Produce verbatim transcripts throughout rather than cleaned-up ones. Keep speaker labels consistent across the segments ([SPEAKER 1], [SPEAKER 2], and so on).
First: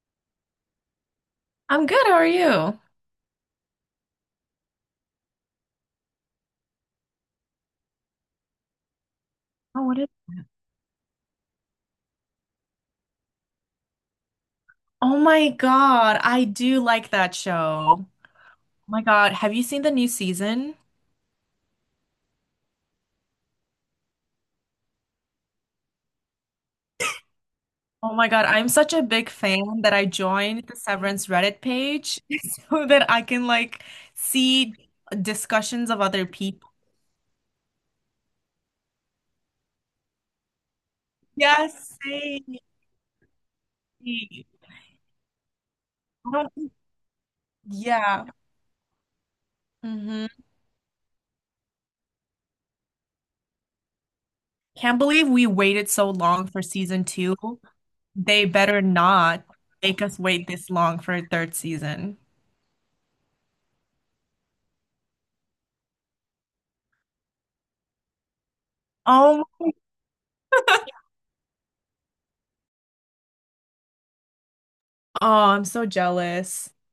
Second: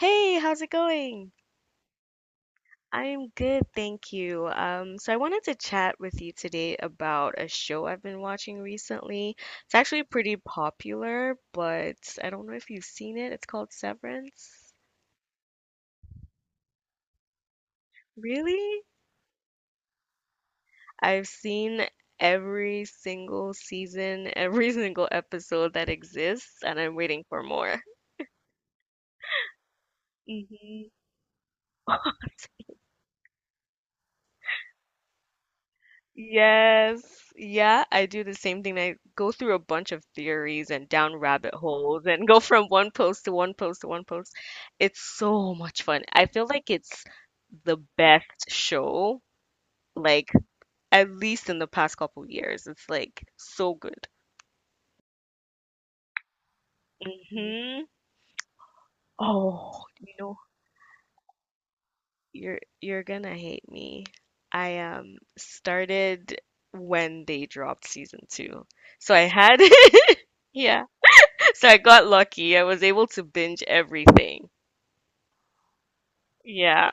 [SPEAKER 1] Hey, how's it going?
[SPEAKER 2] I'm good. How are you?
[SPEAKER 1] I'm good, thank you. Um, so I wanted to chat with you today about a show I've been watching recently. It's
[SPEAKER 2] Oh, what
[SPEAKER 1] actually
[SPEAKER 2] is?
[SPEAKER 1] pretty popular, but I don't know if you've seen it. It's called Severance.
[SPEAKER 2] Oh my God, I do like that show. Oh
[SPEAKER 1] Really?
[SPEAKER 2] my God, have you seen the new season?
[SPEAKER 1] I've seen every single season, every single episode that exists, and I'm waiting for more.
[SPEAKER 2] Oh my God, I'm such a big fan that I joined the
[SPEAKER 1] Hmm
[SPEAKER 2] Severance Reddit page so that I can like see discussions of other people.
[SPEAKER 1] Yes. Yeah, I do the same thing. I go through a bunch of theories and down rabbit
[SPEAKER 2] Yes,
[SPEAKER 1] holes and go
[SPEAKER 2] same.
[SPEAKER 1] from one post to one post to one post.
[SPEAKER 2] I
[SPEAKER 1] It's so much fun. I feel
[SPEAKER 2] don't
[SPEAKER 1] like
[SPEAKER 2] think-
[SPEAKER 1] it's the
[SPEAKER 2] Yeah.
[SPEAKER 1] best show,
[SPEAKER 2] hmm
[SPEAKER 1] like at least in the past couple years. It's like so good.
[SPEAKER 2] Can't believe we waited so long for season two.
[SPEAKER 1] Hmm
[SPEAKER 2] They better not
[SPEAKER 1] Oh,
[SPEAKER 2] make
[SPEAKER 1] you
[SPEAKER 2] us
[SPEAKER 1] know,
[SPEAKER 2] wait this long for a third season.
[SPEAKER 1] you're you're gonna hate me. I um started when they dropped season two. So I
[SPEAKER 2] Oh.
[SPEAKER 1] had yeah. So I got lucky. I was able to binge everything.
[SPEAKER 2] Oh, I'm so jealous
[SPEAKER 1] Yeah.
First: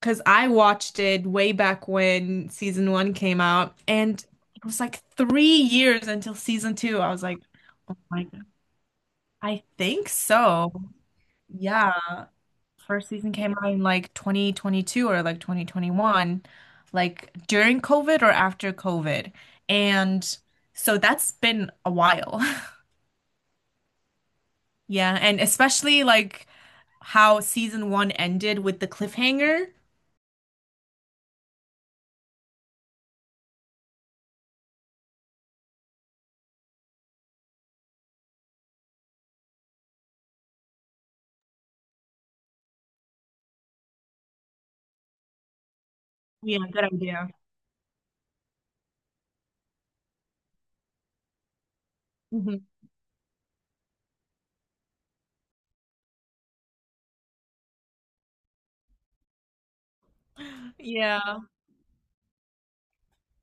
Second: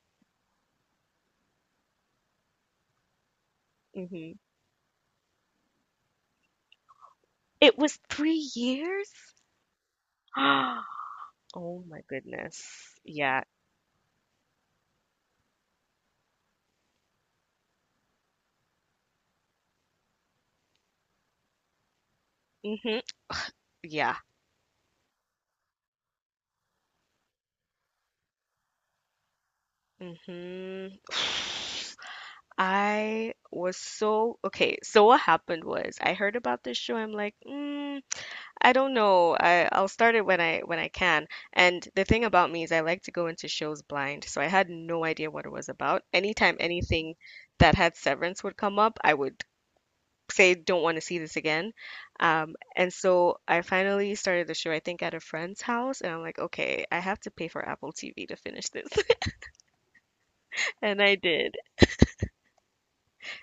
[SPEAKER 2] because I watched it way back when season one came out, and
[SPEAKER 1] hmm
[SPEAKER 2] it was like three years until season two. I was like,
[SPEAKER 1] It was
[SPEAKER 2] oh my God,
[SPEAKER 1] three years?
[SPEAKER 2] I think so.
[SPEAKER 1] Oh
[SPEAKER 2] Yeah,
[SPEAKER 1] my goodness.
[SPEAKER 2] first season
[SPEAKER 1] Yeah.
[SPEAKER 2] came out in like twenty twenty-two or like twenty twenty-one, like during COVID or after COVID. And so that's been a while.
[SPEAKER 1] hmm Yeah.
[SPEAKER 2] Yeah, and especially like how season one ended with the cliffhanger.
[SPEAKER 1] hmm I was so okay. So what happened was I heard about this show. I'm like, mm, I don't know. I I'll start it when I when I can. And the thing about me is I like to go into shows blind, so I had no idea what it was about. Anytime
[SPEAKER 2] Yeah, good
[SPEAKER 1] anything
[SPEAKER 2] idea.
[SPEAKER 1] that had Severance would come up, I would say don't want to see this again. Um, and so I finally started the show, I think, at a friend's house, and I'm like, okay, I have to pay for Apple T V to finish this. And I
[SPEAKER 2] Yeah.
[SPEAKER 1] did.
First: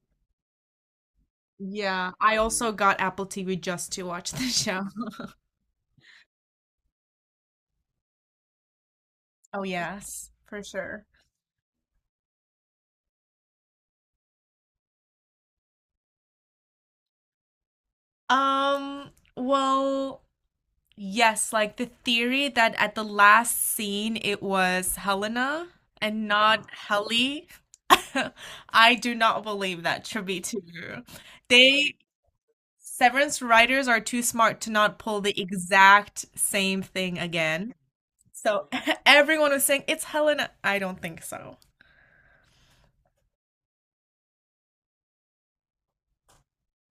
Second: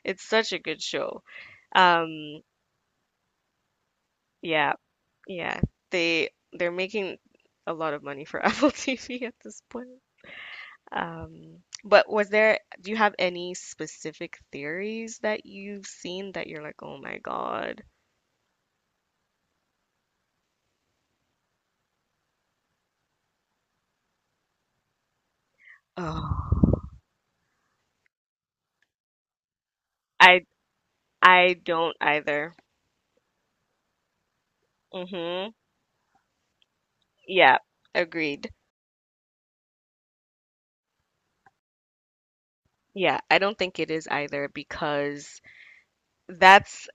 [SPEAKER 1] It's such a good show.
[SPEAKER 2] Yeah, I
[SPEAKER 1] Um,
[SPEAKER 2] also got Apple T V just to watch the
[SPEAKER 1] yeah,
[SPEAKER 2] show.
[SPEAKER 1] yeah. They they're making a lot of money for Apple T V at this
[SPEAKER 2] Oh
[SPEAKER 1] point.
[SPEAKER 2] yes, for sure.
[SPEAKER 1] Um, but was there, do you have any specific theories that you've seen that you're like, oh my God?
[SPEAKER 2] Um, well, yes, like the theory that at the last scene it was Helena and not
[SPEAKER 1] Oh,
[SPEAKER 2] Helly. I do not believe that to be
[SPEAKER 1] I
[SPEAKER 2] true.
[SPEAKER 1] I don't
[SPEAKER 2] They
[SPEAKER 1] either.
[SPEAKER 2] Severance writers are too smart to not pull the
[SPEAKER 1] Hmm
[SPEAKER 2] exact same thing
[SPEAKER 1] Yeah,
[SPEAKER 2] again.
[SPEAKER 1] agreed.
[SPEAKER 2] So everyone was saying it's Helena. I don't think so.
[SPEAKER 1] Yeah, I don't think it is either because that's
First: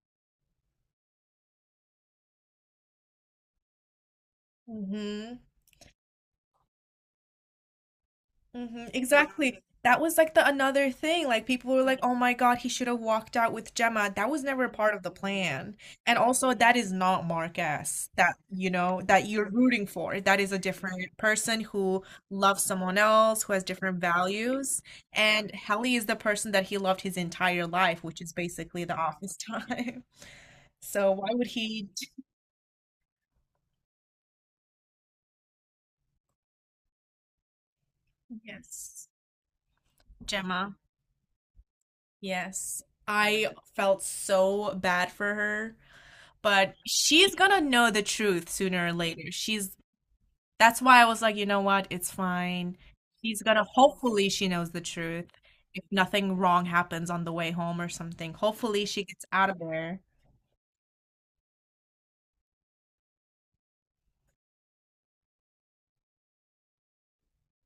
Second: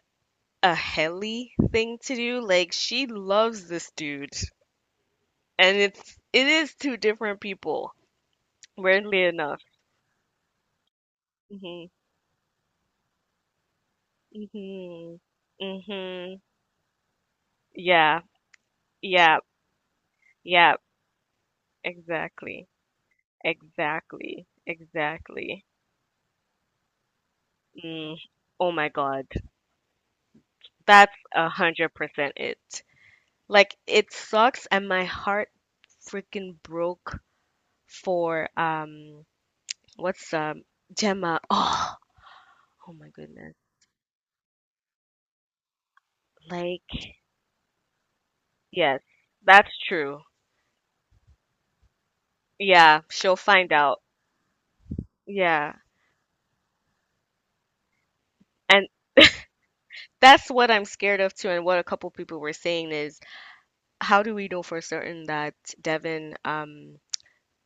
[SPEAKER 1] a Helly thing to do. Like she loves this dude,
[SPEAKER 2] Mhm.
[SPEAKER 1] and it's it is two different people.
[SPEAKER 2] hmm
[SPEAKER 1] Weirdly
[SPEAKER 2] Exactly.
[SPEAKER 1] enough.
[SPEAKER 2] That was like the another thing. Like people were
[SPEAKER 1] Mhm.
[SPEAKER 2] like, "Oh my God, he should have walked out with Gemma." That was never part of the
[SPEAKER 1] Mhm.
[SPEAKER 2] plan. And
[SPEAKER 1] Mhm.
[SPEAKER 2] also, that is not Marquez
[SPEAKER 1] Yeah.
[SPEAKER 2] that you know that
[SPEAKER 1] Yeah.
[SPEAKER 2] you're rooting for. That is a
[SPEAKER 1] Yeah.
[SPEAKER 2] different person who loves
[SPEAKER 1] Exactly.
[SPEAKER 2] someone else, who has different
[SPEAKER 1] Exactly.
[SPEAKER 2] values. And
[SPEAKER 1] Exactly.
[SPEAKER 2] Helly is the person that he loved his entire life,
[SPEAKER 1] Mm.
[SPEAKER 2] which is
[SPEAKER 1] Oh
[SPEAKER 2] basically
[SPEAKER 1] my
[SPEAKER 2] the
[SPEAKER 1] God.
[SPEAKER 2] office time.
[SPEAKER 1] That's
[SPEAKER 2] So why would
[SPEAKER 1] a
[SPEAKER 2] he?
[SPEAKER 1] hundred percent it. Like it sucks, and my heart freaking broke for
[SPEAKER 2] Yes.
[SPEAKER 1] um what's um
[SPEAKER 2] Gemma.
[SPEAKER 1] Gemma. Oh,
[SPEAKER 2] Yes,
[SPEAKER 1] oh my
[SPEAKER 2] I
[SPEAKER 1] goodness.
[SPEAKER 2] felt so bad for her, but
[SPEAKER 1] Like
[SPEAKER 2] she's gonna know the truth sooner or
[SPEAKER 1] yes,
[SPEAKER 2] later.
[SPEAKER 1] that's
[SPEAKER 2] She's
[SPEAKER 1] true.
[SPEAKER 2] That's why I was like, you know what? It's fine.
[SPEAKER 1] Yeah, she'll
[SPEAKER 2] She's gonna
[SPEAKER 1] find out.
[SPEAKER 2] Hopefully she knows the truth.
[SPEAKER 1] Yeah.
[SPEAKER 2] If nothing wrong happens on the way home or something, hopefully
[SPEAKER 1] And
[SPEAKER 2] she gets out of there.
[SPEAKER 1] that's what I'm scared of too, and what a couple people were saying is how do we know for certain that Devin, um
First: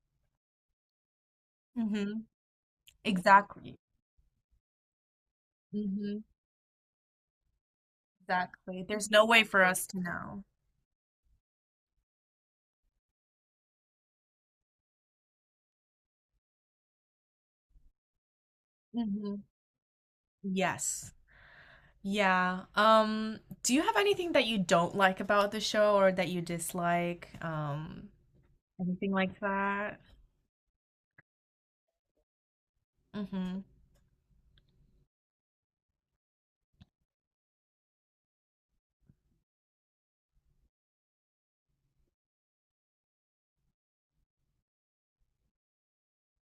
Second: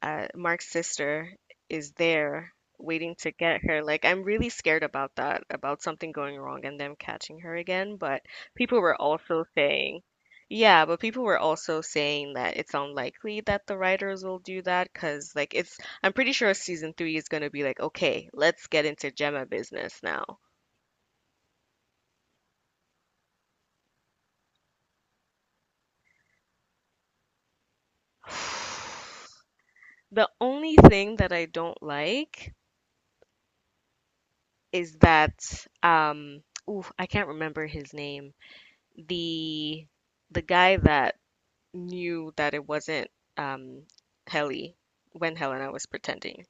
[SPEAKER 1] uh, Mark's sister, is
[SPEAKER 2] hmm
[SPEAKER 1] there waiting to get
[SPEAKER 2] Exactly.
[SPEAKER 1] her. Like, I'm really scared about that, about something
[SPEAKER 2] hmm
[SPEAKER 1] going wrong and them catching her again. But people
[SPEAKER 2] Exactly.
[SPEAKER 1] were
[SPEAKER 2] There's no way
[SPEAKER 1] also
[SPEAKER 2] for us to
[SPEAKER 1] saying,
[SPEAKER 2] know.
[SPEAKER 1] yeah, but people were also saying that it's unlikely that the writers will do that because, like, it's, I'm pretty sure season three is going to be like, okay, let's get into
[SPEAKER 2] hmm
[SPEAKER 1] Gemma business now.
[SPEAKER 2] Yes. Yeah. Um, do you have anything that you don't like about the show or that you dislike? Um, anything like that?
[SPEAKER 1] The only thing that I don't like
[SPEAKER 2] Mm-hmm.
[SPEAKER 1] is that, um, ooh, I can't remember his name, the the guy that knew that it wasn't um Helly when Helena was pretending.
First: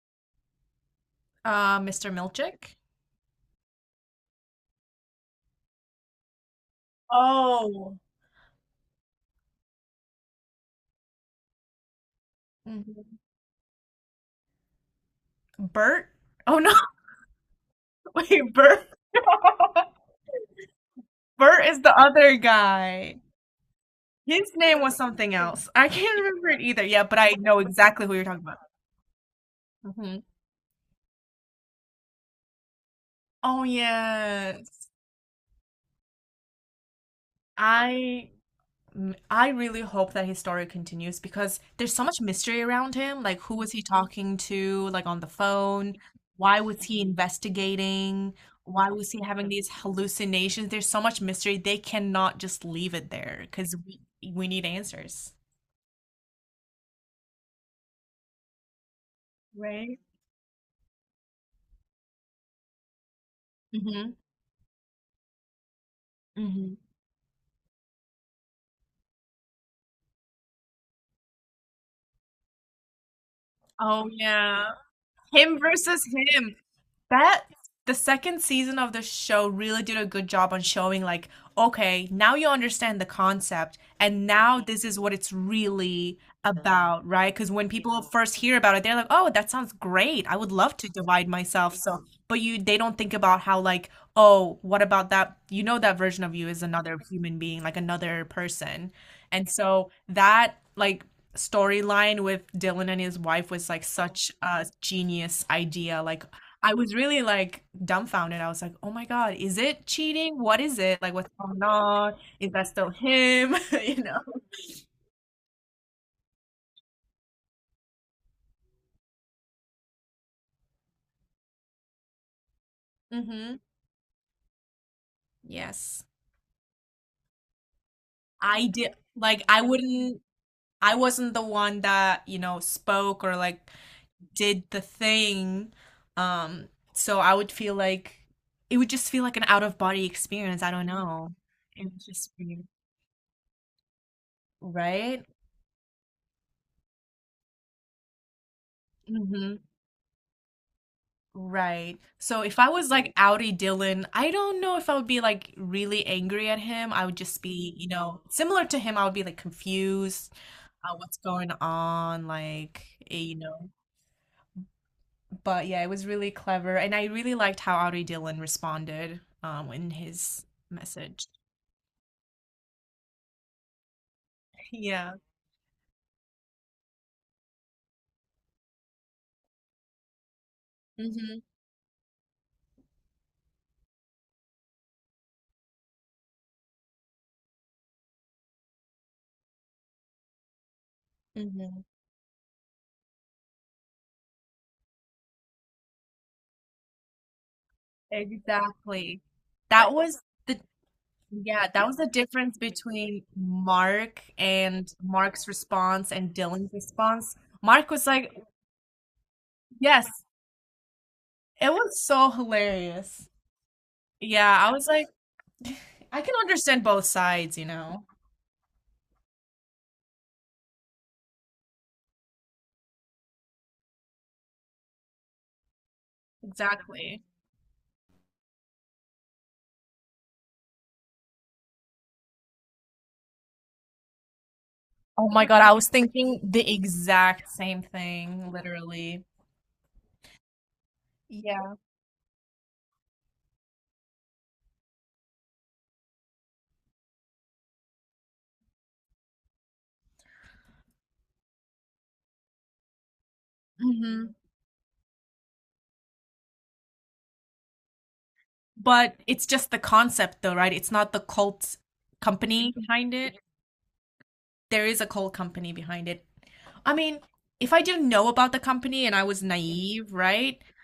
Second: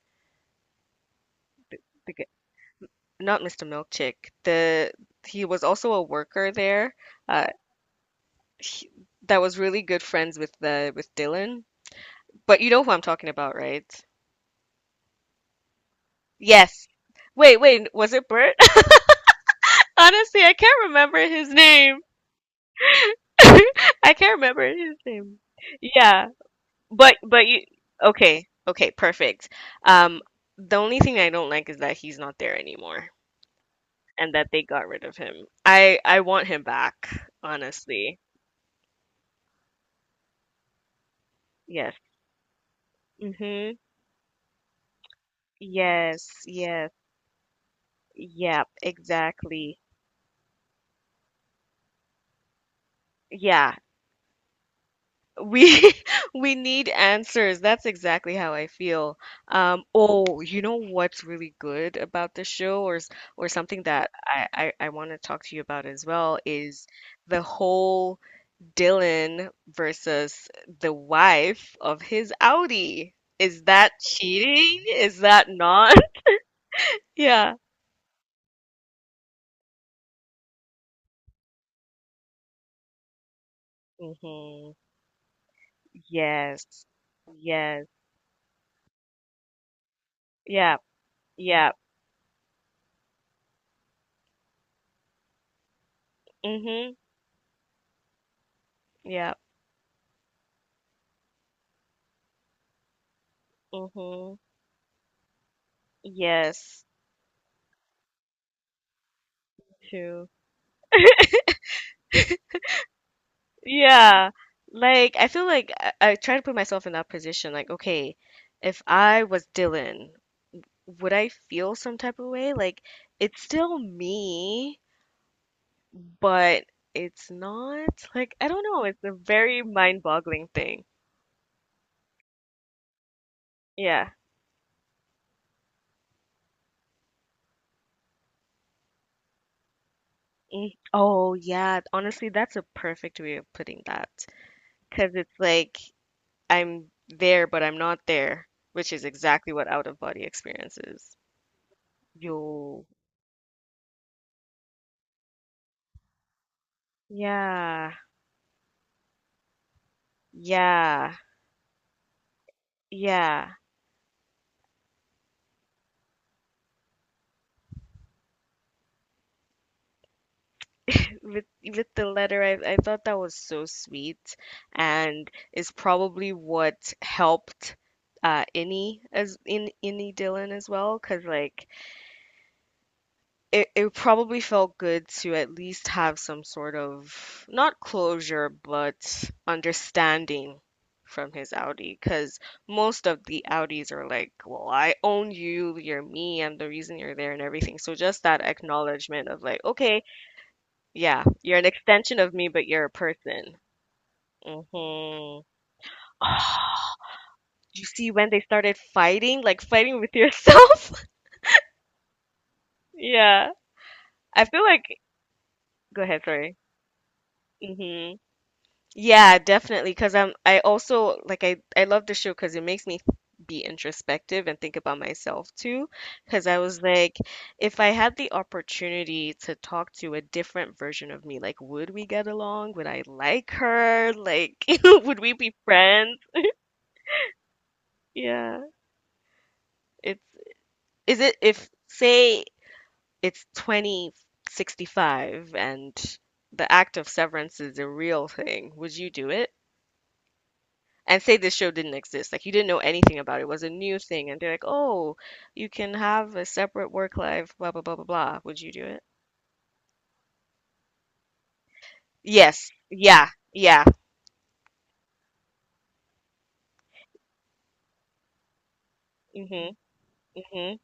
[SPEAKER 2] Uh, mister
[SPEAKER 1] The g-
[SPEAKER 2] Milchick?
[SPEAKER 1] Not mister Milkchick. The He was also a worker there. Uh,
[SPEAKER 2] Oh.
[SPEAKER 1] he, that was really good friends with the with Dylan. But you know who I'm
[SPEAKER 2] Mhm.
[SPEAKER 1] talking about, right?
[SPEAKER 2] Bert? Oh no,
[SPEAKER 1] Yes. Wait, wait, was it
[SPEAKER 2] wait,
[SPEAKER 1] Bert?
[SPEAKER 2] Bert.
[SPEAKER 1] Honestly, I can't remember his
[SPEAKER 2] Bert is
[SPEAKER 1] name.
[SPEAKER 2] the other guy.
[SPEAKER 1] I can't
[SPEAKER 2] His
[SPEAKER 1] remember
[SPEAKER 2] name was
[SPEAKER 1] his
[SPEAKER 2] something
[SPEAKER 1] name.
[SPEAKER 2] else. I can't
[SPEAKER 1] Yeah.
[SPEAKER 2] remember it either. Yeah,
[SPEAKER 1] But
[SPEAKER 2] but I
[SPEAKER 1] but
[SPEAKER 2] know
[SPEAKER 1] you
[SPEAKER 2] exactly who you're talking
[SPEAKER 1] Okay,
[SPEAKER 2] about.
[SPEAKER 1] okay, perfect. Um,
[SPEAKER 2] Mhm.
[SPEAKER 1] the only thing I don't like is that he's not there anymore
[SPEAKER 2] Oh
[SPEAKER 1] and that they got
[SPEAKER 2] yes.
[SPEAKER 1] rid of him. I I want him back, honestly.
[SPEAKER 2] I m- I really hope that his story continues because
[SPEAKER 1] Yes.
[SPEAKER 2] there's so much mystery around him. Like, who was
[SPEAKER 1] Mm-hmm.
[SPEAKER 2] he talking to, like on the phone?
[SPEAKER 1] Yes,
[SPEAKER 2] Why was
[SPEAKER 1] yes.
[SPEAKER 2] he investigating?
[SPEAKER 1] Yep,
[SPEAKER 2] Why was he having these
[SPEAKER 1] exactly.
[SPEAKER 2] hallucinations? There's so much mystery. They cannot just leave it there
[SPEAKER 1] Yeah.
[SPEAKER 2] because we we need answers.
[SPEAKER 1] We we need answers. That's exactly how I feel. Um,
[SPEAKER 2] Right?
[SPEAKER 1] oh, you know what's really good about the show, or s- or something that
[SPEAKER 2] Mm-hmm.
[SPEAKER 1] I I, I want to talk to you about as well,
[SPEAKER 2] Mm-hmm.
[SPEAKER 1] is the whole Dylan versus the wife of his Audi. Is that
[SPEAKER 2] Oh yeah.
[SPEAKER 1] cheating? Is that
[SPEAKER 2] Him
[SPEAKER 1] not?
[SPEAKER 2] versus him. That
[SPEAKER 1] Yeah.
[SPEAKER 2] The second season of the show really did a good job on showing like, okay, now you understand the concept and now
[SPEAKER 1] hmm
[SPEAKER 2] this is what it's really
[SPEAKER 1] Yes.
[SPEAKER 2] about, right? Because when
[SPEAKER 1] Yes.
[SPEAKER 2] people first hear about it, they're like, "Oh, that sounds great. I would love
[SPEAKER 1] Yeah.
[SPEAKER 2] to divide
[SPEAKER 1] Yeah.
[SPEAKER 2] myself." So, but you they don't think about how like, "Oh, what about that? You know that version of you is
[SPEAKER 1] hmm
[SPEAKER 2] another human being, like another person."
[SPEAKER 1] Yeah.
[SPEAKER 2] And so that like storyline with Dylan and his wife was like such
[SPEAKER 1] hmm
[SPEAKER 2] a genius idea. Like, I
[SPEAKER 1] Yes.
[SPEAKER 2] was really like dumbfounded. I was like, oh my God, is it
[SPEAKER 1] True.
[SPEAKER 2] cheating? What is it? Like, what's going on? Is that still him? You know?
[SPEAKER 1] Yeah. Like, I feel like I, I try to put myself in that position. Like, okay, if I was Dylan, would I feel some type of way? Like, it's
[SPEAKER 2] Mm-hmm.
[SPEAKER 1] still me,
[SPEAKER 2] Yes.
[SPEAKER 1] but it's not. like I don't
[SPEAKER 2] I
[SPEAKER 1] know.
[SPEAKER 2] did,
[SPEAKER 1] It's a
[SPEAKER 2] like, I
[SPEAKER 1] very
[SPEAKER 2] wouldn't,
[SPEAKER 1] mind-boggling thing.
[SPEAKER 2] I wasn't the one that, you know, spoke or like
[SPEAKER 1] Yeah.
[SPEAKER 2] did the thing. Um, so I would feel like it would just feel like an out of body experience. I
[SPEAKER 1] Mm.
[SPEAKER 2] don't
[SPEAKER 1] Oh,
[SPEAKER 2] know.
[SPEAKER 1] yeah.
[SPEAKER 2] It was
[SPEAKER 1] Honestly,
[SPEAKER 2] just
[SPEAKER 1] that's a
[SPEAKER 2] weird,
[SPEAKER 1] perfect way of putting that. Because
[SPEAKER 2] right?
[SPEAKER 1] it's like I'm there, but I'm not there, which is exactly
[SPEAKER 2] Mhm.
[SPEAKER 1] what out-of-body experience is.
[SPEAKER 2] Right. So if I
[SPEAKER 1] Yo.
[SPEAKER 2] was like Audi Dylan, I don't know if I would be like really angry at him. I would just be, you
[SPEAKER 1] Yeah.
[SPEAKER 2] know, similar to him, I would be like confused, uh,
[SPEAKER 1] Yeah.
[SPEAKER 2] what's going on, like, eh, you
[SPEAKER 1] Yeah.
[SPEAKER 2] know. But yeah, it was really clever, and I really liked how Audi Dylan responded um in his message.
[SPEAKER 1] with with the letter I, I thought that was so sweet,
[SPEAKER 2] Yeah.
[SPEAKER 1] and is probably what helped uh Innie, as in Innie Dylan, as well, because
[SPEAKER 2] Mm-hmm.
[SPEAKER 1] like it, it probably felt good to at least have some sort of not closure but understanding from his
[SPEAKER 2] Mm-hmm.
[SPEAKER 1] Audi, because most of the Audis are like, well, I own you, you're me, I'm the reason you're there and everything. So just that
[SPEAKER 2] Exactly.
[SPEAKER 1] acknowledgement of like,
[SPEAKER 2] That
[SPEAKER 1] okay,
[SPEAKER 2] was the
[SPEAKER 1] yeah, you're an
[SPEAKER 2] Yeah, that was the
[SPEAKER 1] extension of me,
[SPEAKER 2] difference
[SPEAKER 1] but you're a
[SPEAKER 2] between
[SPEAKER 1] person.
[SPEAKER 2] Mark
[SPEAKER 1] Hmm
[SPEAKER 2] and Mark's response and Dylan's response.
[SPEAKER 1] You
[SPEAKER 2] Mark was
[SPEAKER 1] see when
[SPEAKER 2] like,
[SPEAKER 1] they started fighting, like fighting
[SPEAKER 2] yes,
[SPEAKER 1] with yourself?
[SPEAKER 2] it was so hilarious.
[SPEAKER 1] Yeah. I
[SPEAKER 2] Yeah,
[SPEAKER 1] feel
[SPEAKER 2] I
[SPEAKER 1] like,
[SPEAKER 2] was like,
[SPEAKER 1] go ahead,
[SPEAKER 2] I can
[SPEAKER 1] sorry.
[SPEAKER 2] understand both sides, you know?
[SPEAKER 1] Hmm Yeah, definitely. Because I'm, I also like I, I love the show because it makes me be introspective and think about myself too. Because I was like,
[SPEAKER 2] Exactly.
[SPEAKER 1] if I had the opportunity to talk to a different version of me, like, would we get along? Would I like her? Like, would
[SPEAKER 2] Oh
[SPEAKER 1] we
[SPEAKER 2] my
[SPEAKER 1] be
[SPEAKER 2] God, I was
[SPEAKER 1] friends?
[SPEAKER 2] thinking the exact same thing,
[SPEAKER 1] Yeah.
[SPEAKER 2] literally.
[SPEAKER 1] It's is it If
[SPEAKER 2] Yeah.
[SPEAKER 1] say it's twenty sixty-five and the act of severance is a real thing, would you do it? And say this show didn't exist, like you didn't know anything about it, it was a new thing,
[SPEAKER 2] hmm
[SPEAKER 1] and they're like, "Oh, you can have a separate work life, blah blah blah blah blah." Would you do it?
[SPEAKER 2] But it's just the concept, though, right? It's not the cult
[SPEAKER 1] Yes.
[SPEAKER 2] company behind
[SPEAKER 1] Yeah.
[SPEAKER 2] it.
[SPEAKER 1] Yeah.
[SPEAKER 2] There is a coal company behind it. I mean, if I didn't know about the company and I was
[SPEAKER 1] hmm
[SPEAKER 2] naive, right?
[SPEAKER 1] hmm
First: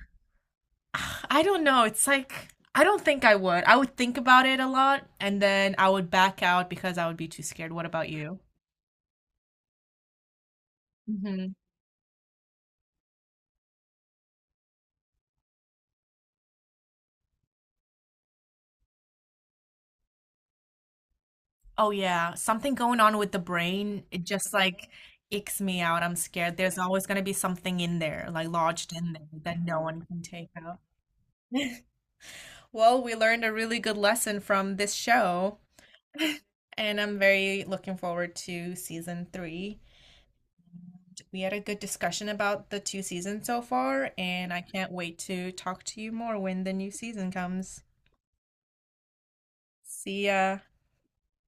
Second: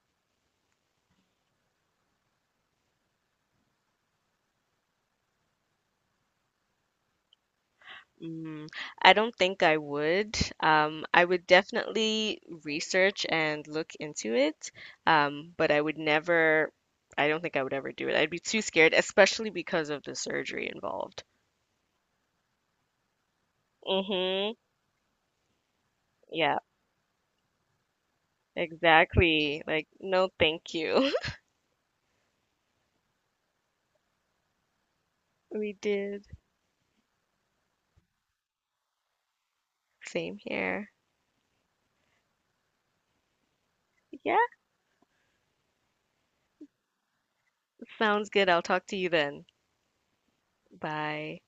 [SPEAKER 2] I don't know. It's like I don't think I would. I would think about it a lot and then I would back out because I would be too scared. What about you?
[SPEAKER 1] Mm, I don't think I would. Um, I would
[SPEAKER 2] hmm
[SPEAKER 1] definitely research and look into it, um, but I would never, I don't think I would ever do it. I'd be too scared, especially because of the surgery involved.
[SPEAKER 2] Oh yeah, something going on with the brain. It
[SPEAKER 1] Mm-hmm.
[SPEAKER 2] just like icks me out. I'm scared.
[SPEAKER 1] Yeah,
[SPEAKER 2] There's always going to be something in there, like lodged in there
[SPEAKER 1] exactly.
[SPEAKER 2] that no
[SPEAKER 1] Like,
[SPEAKER 2] one can
[SPEAKER 1] no,
[SPEAKER 2] take
[SPEAKER 1] thank
[SPEAKER 2] out.
[SPEAKER 1] you.
[SPEAKER 2] Well, we learned a really good lesson from this show.
[SPEAKER 1] We did.
[SPEAKER 2] And I'm very looking forward to season three.
[SPEAKER 1] Same here.
[SPEAKER 2] We had a good discussion about the two seasons so far,
[SPEAKER 1] Yeah,
[SPEAKER 2] and I can't wait to talk to you more when the new season comes.
[SPEAKER 1] sounds good. I'll talk to you then.
[SPEAKER 2] See ya.
[SPEAKER 1] Bye.